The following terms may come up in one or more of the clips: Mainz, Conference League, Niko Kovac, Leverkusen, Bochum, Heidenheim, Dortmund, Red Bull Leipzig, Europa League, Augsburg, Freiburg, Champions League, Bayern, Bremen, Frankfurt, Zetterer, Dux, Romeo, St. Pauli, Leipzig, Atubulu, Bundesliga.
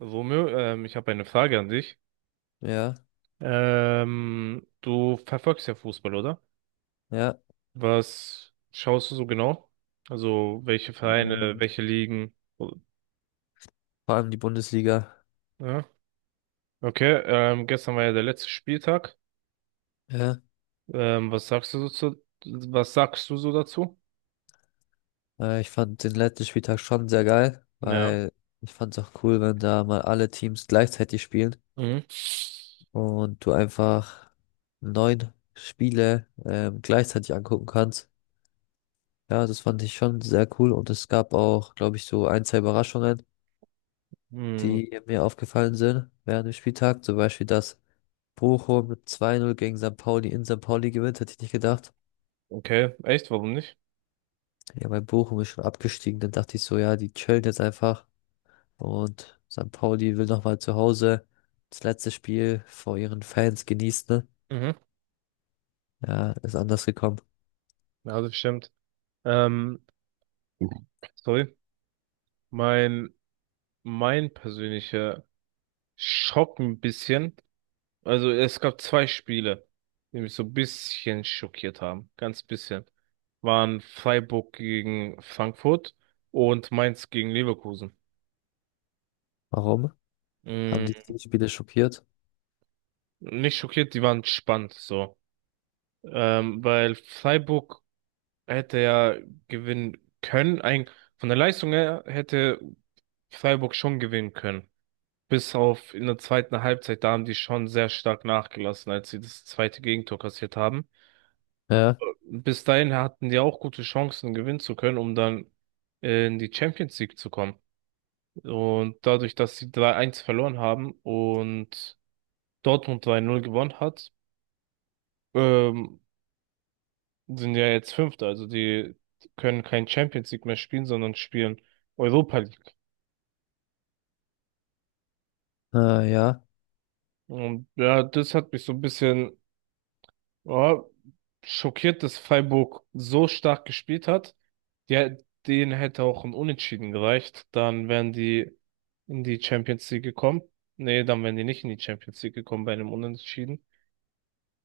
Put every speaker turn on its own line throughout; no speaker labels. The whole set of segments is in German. Romeo, ich habe eine Frage an dich.
Ja,
Du verfolgst ja Fußball, oder?
ja.
Was schaust du so genau? Also welche
Ähm,
Vereine, welche Ligen? Oh,
Vor allem die Bundesliga.
ja. Okay, gestern war ja der letzte Spieltag.
Ja.
Ähm, was sagst du so zu, Was sagst du so dazu?
Ich fand den letzten Spieltag schon sehr geil,
Ja.
weil ich fand es auch cool, wenn da mal alle Teams gleichzeitig spielen
Mhm.
und du einfach neun Spiele gleichzeitig angucken kannst. Ja, das fand ich schon sehr cool und es gab auch, glaube ich, so ein, zwei Überraschungen,
Mhm.
die mir aufgefallen sind während dem Spieltag. Zum Beispiel, dass Bochum mit 2:0 gegen St. Pauli in St. Pauli gewinnt, hätte ich nicht gedacht.
Okay, echt, warum nicht?
Ja, weil Bochum ist schon abgestiegen. Dann dachte ich so, ja, die chillen jetzt einfach. Und St. Pauli will nochmal zu Hause das letzte Spiel vor ihren Fans genießen. Ne?
Mhm.
Ja, ist anders gekommen.
Ja, das stimmt. Ähm, Sorry. Mein, mein persönlicher Schock ein bisschen. Also es gab zwei Spiele, die mich so ein bisschen schockiert haben. Ganz bisschen. Waren Freiburg gegen Frankfurt und Mainz gegen Leverkusen.
Warum? Haben die
Mm,
die Spiele schockiert?
Nicht schockiert, die waren spannend so. Weil Freiburg hätte ja gewinnen können. Von der Leistung her hätte Freiburg schon gewinnen können. Bis auf in der zweiten Halbzeit, da haben die schon sehr stark nachgelassen, als sie das zweite Gegentor kassiert haben.
Ja,
Bis dahin hatten die auch gute Chancen, gewinnen zu können, um dann in die Champions League zu kommen. Und dadurch, dass sie 3-1 verloren haben und Dortmund 3-0 gewonnen hat, ähm, sind ja jetzt Fünfte. Also die können kein Champions League mehr spielen, sondern spielen Europa League.
ja.
Und ja, das hat mich so ein bisschen, ja, schockiert, dass Freiburg so stark gespielt hat. Ja, denen hätte auch ein Unentschieden gereicht. Dann wären die in die Champions League gekommen. Nee, dann wären die nicht in die Champions League gekommen bei einem Unentschieden.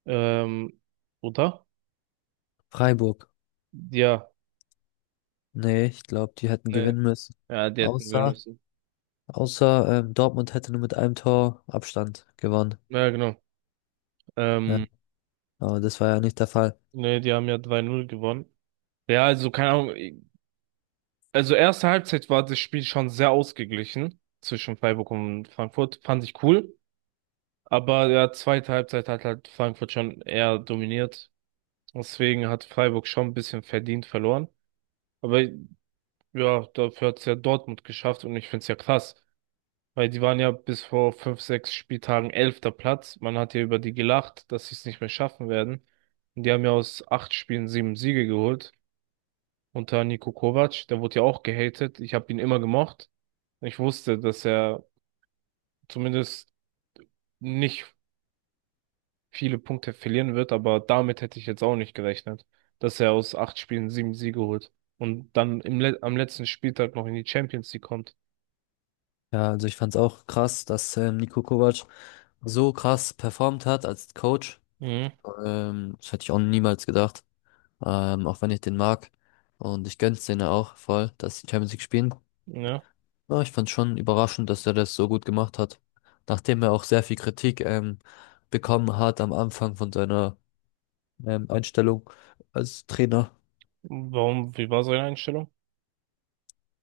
Ähm, oder?
Freiburg.
Ja,
Nee, ich glaube, die hätten
nee.
gewinnen müssen.
Ja, die hätten gewinnen
Außer,
müssen.
außer Dortmund hätte nur mit einem Tor Abstand gewonnen.
Ja, genau.
Ja,
Ähm,
aber das war ja nicht der Fall.
Nee, die haben ja 2 Null gewonnen. Ja, also keine Ahnung. Also erste Halbzeit war das Spiel schon sehr ausgeglichen zwischen Freiburg und Frankfurt. Fand ich cool. Aber ja, zweite Halbzeit hat halt Frankfurt schon eher dominiert. Deswegen hat Freiburg schon ein bisschen verdient verloren. Aber ja, dafür hat es ja Dortmund geschafft und ich finde es ja krass, weil die waren ja bis vor fünf, sechs Spieltagen elfter Platz. Man hat ja über die gelacht, dass sie es nicht mehr schaffen werden. Und die haben ja aus acht Spielen sieben Siege geholt. Unter Niko Kovac, der wurde ja auch gehatet. Ich habe ihn immer gemocht. Ich wusste, dass er zumindest nicht viele Punkte verlieren wird, aber damit hätte ich jetzt auch nicht gerechnet, dass er aus acht Spielen sieben Siege holt und dann im Le am letzten Spieltag noch in die Champions League kommt.
Ja, also ich fand es auch krass, dass Niko Kovac so krass performt hat als Coach.
Mhm.
Das hätte ich auch niemals gedacht. Auch wenn ich den mag. Und ich gönn's denen auch voll, dass die Champions League spielen.
Ja.
Aber ich fand's schon überraschend, dass er das so gut gemacht hat. Nachdem er auch sehr viel Kritik bekommen hat am Anfang von seiner Einstellung als Trainer.
Warum, wie war seine Einstellung?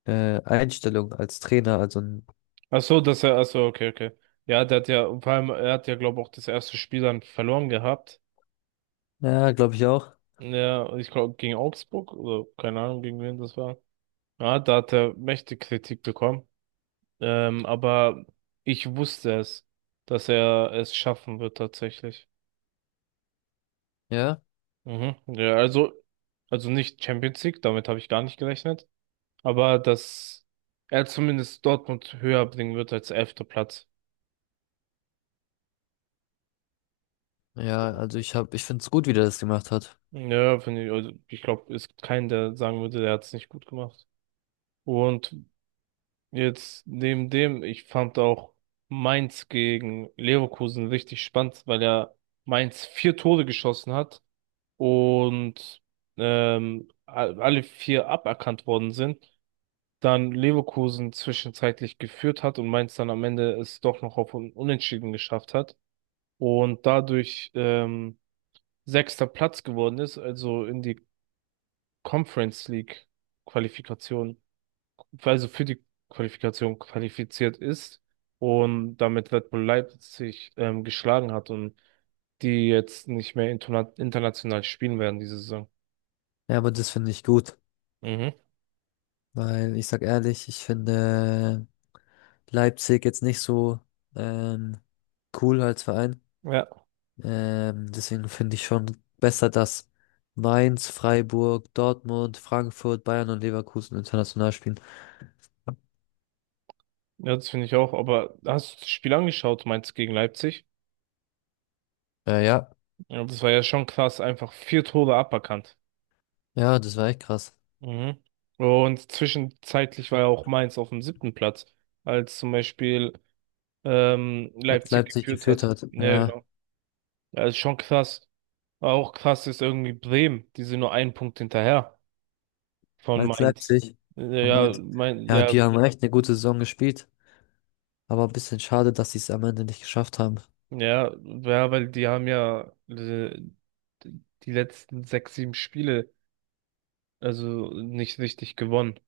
Einstellung als Trainer, also ein,
Ach so, ach so, okay, okay. Ja, vor allem, er hat ja, glaube ich, auch das erste Spiel dann verloren gehabt.
ja, glaube ich auch.
Ja, ich glaube, gegen Augsburg oder keine Ahnung, gegen wen das war. Ja, da hat er mächtig Kritik bekommen. Aber ich wusste es, dass er es schaffen wird tatsächlich.
Ja,
Mhm. Ja, also, nicht Champions League, damit habe ich gar nicht gerechnet. Aber dass er zumindest Dortmund höher bringen wird als elfter Platz.
ja, also ich find's gut, wie der das gemacht hat.
Ja, finde ich, also ich glaube, es gibt keinen, der sagen würde, der hat es nicht gut gemacht. Und jetzt neben dem, ich fand auch Mainz gegen Leverkusen richtig spannend, weil ja Mainz vier Tore geschossen hat und alle vier aberkannt worden sind. Dann Leverkusen zwischenzeitlich geführt hat und Mainz dann am Ende es doch noch auf Unentschieden geschafft hat und dadurch sechster Platz geworden ist, also in die Conference League Qualifikation, also für die Qualifikation qualifiziert ist und damit Red Bull Leipzig geschlagen hat und die jetzt nicht mehr international spielen werden diese Saison.
Ja, aber das finde ich gut.
Mhm.
Weil ich sag ehrlich, ich finde Leipzig jetzt nicht so ähm, cool als Verein.
Ja,
Deswegen finde ich schon besser, dass Mainz, Freiburg, Dortmund, Frankfurt, Bayern und Leverkusen international spielen.
ja, das finde ich auch. Aber hast du das Spiel angeschaut, Mainz gegen Leipzig?
Ja,
Ja, das war ja schon krass, einfach vier Tore aberkannt.
ja, das war echt krass.
Mhm. Und zwischenzeitlich war ja auch Mainz auf dem siebten Platz, als zum Beispiel
Als
Leipzig
Leipzig
geführt
geführt
hat.
hat.
Ja,
Ja,
genau. Ja, ist schon krass. Auch krass ist irgendwie Bremen, die sind nur einen Punkt hinterher von
als
Mainz.
Leipzig. am
Ja,
Ende- Ja,
ja,
die haben echt eine gute Saison gespielt. Aber ein bisschen schade, dass sie es am Ende nicht geschafft haben.
ja, ja, weil die haben ja die letzten sechs, sieben Spiele also nicht richtig gewonnen.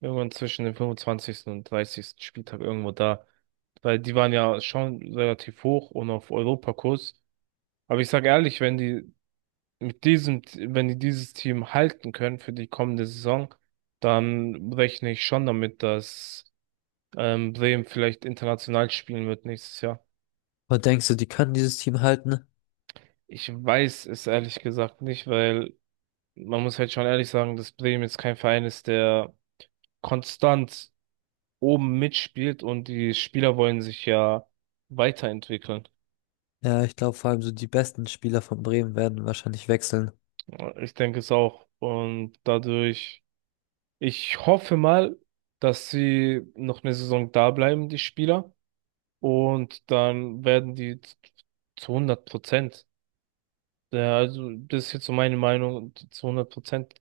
Irgendwann zwischen dem 25. und 30. Spieltag irgendwo da. Weil die waren ja schon relativ hoch und auf Europakurs. Aber ich sage ehrlich, wenn die wenn die dieses Team halten können für die kommende Saison, dann rechne ich schon damit, dass Bremen vielleicht international spielen wird nächstes Jahr.
Und denkst du, die können dieses Team halten?
Ich weiß es ehrlich gesagt nicht, weil man muss halt schon ehrlich sagen, dass Bremen jetzt kein Verein ist, der konstant oben mitspielt, und die Spieler wollen sich ja weiterentwickeln.
Ja, ich glaube vor allem so die besten Spieler von Bremen werden wahrscheinlich wechseln.
Ich denke es auch. Und dadurch. Ich hoffe mal, dass sie noch eine Saison da bleiben, die Spieler. Und dann werden die zu 100 Prozent, ja, also das ist jetzt so meine Meinung, zu 100 Prozent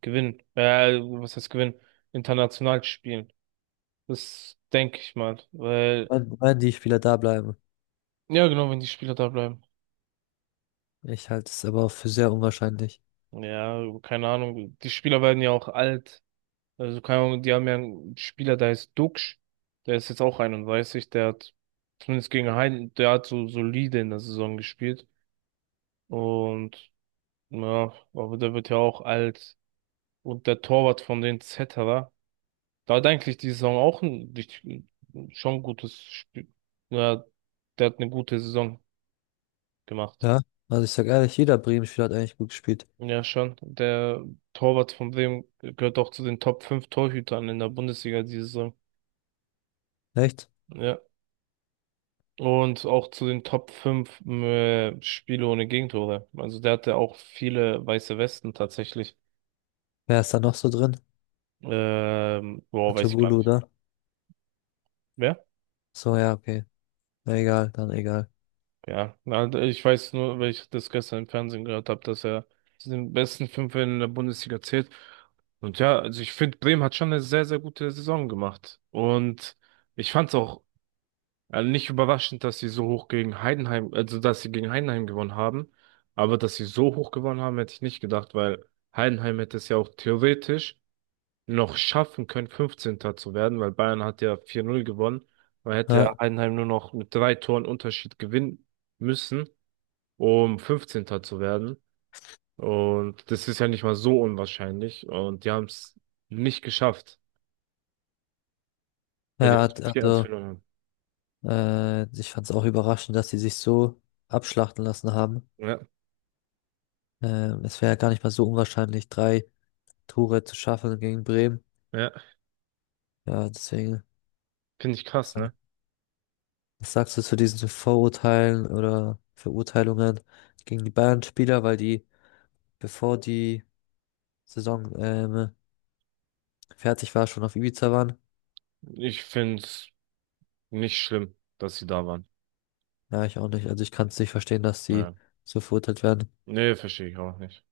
gewinnen. Was heißt gewinnen? International spielen. Das denke ich mal. Weil,
Wenn die Spieler da bleiben.
ja genau, wenn die Spieler da bleiben.
Ich halte es aber auch für sehr unwahrscheinlich.
Ja, keine Ahnung. Die Spieler werden ja auch alt. Also, keine Ahnung, die haben ja einen Spieler, der heißt Dux, der ist jetzt auch 31, der hat zumindest gegen Heiden, der hat so solide in der Saison gespielt. Und ja, aber der wird ja auch alt. Und der Torwart von den Zetterer, da hat eigentlich die Saison auch schon gutes Spiel. Ja, der hat eine gute Saison gemacht.
Ja, also ich sag ehrlich, jeder Bremen-Spieler hat eigentlich gut gespielt.
Ja, schon. Der Torwart von Bremen gehört auch zu den Top 5 Torhütern in der Bundesliga diese Saison.
Echt?
Ja. Und auch zu den Top 5 Spiele ohne Gegentore. Also der hatte auch viele weiße Westen tatsächlich.
Wer ist da noch so drin?
Boah, weiß ich gar
Atubulu,
nicht.
oder?
Wer?
So, ja, okay. Na, egal, dann egal.
Ja, na, ich weiß nur, weil ich das gestern im Fernsehen gehört habe, dass er zu den besten fünf in der Bundesliga zählt. Und ja, also ich finde, Bremen hat schon eine sehr, sehr gute Saison gemacht. Und ich fand's auch also nicht überraschend, dass sie so hoch gegen Heidenheim, also dass sie gegen Heidenheim gewonnen haben, aber dass sie so hoch gewonnen haben, hätte ich nicht gedacht, weil Heidenheim hätte es ja auch theoretisch noch schaffen können, 15. zu werden, weil Bayern hat ja 4-0 gewonnen. Man hätte ja
Ja,
Heidenheim nur noch mit drei Toren Unterschied gewinnen müssen, um 15. zu werden. Und das ist ja nicht mal so unwahrscheinlich. Und die haben es nicht geschafft, weil die
ja, hat-
halt vier 1
also,
verloren haben.
äh, ich fand es auch überraschend, dass sie sich so abschlachten lassen haben.
Ja,
Es wäre ja gar nicht mal so unwahrscheinlich, drei Tore zu schaffen gegen Bremen.
ja,
Ja, deswegen.
finde ich krass, ne?
Was sagst du zu diesen Vorurteilen oder Verurteilungen gegen die Bayern-Spieler, weil die, bevor die Saison fertig war, schon auf Ibiza waren?
Ich finde es nicht schlimm, dass sie da waren.
Ja, ich auch nicht. Also ich kann es nicht verstehen, dass sie
Ja.
so verurteilt werden.
Nee, verstehe ich auch nicht.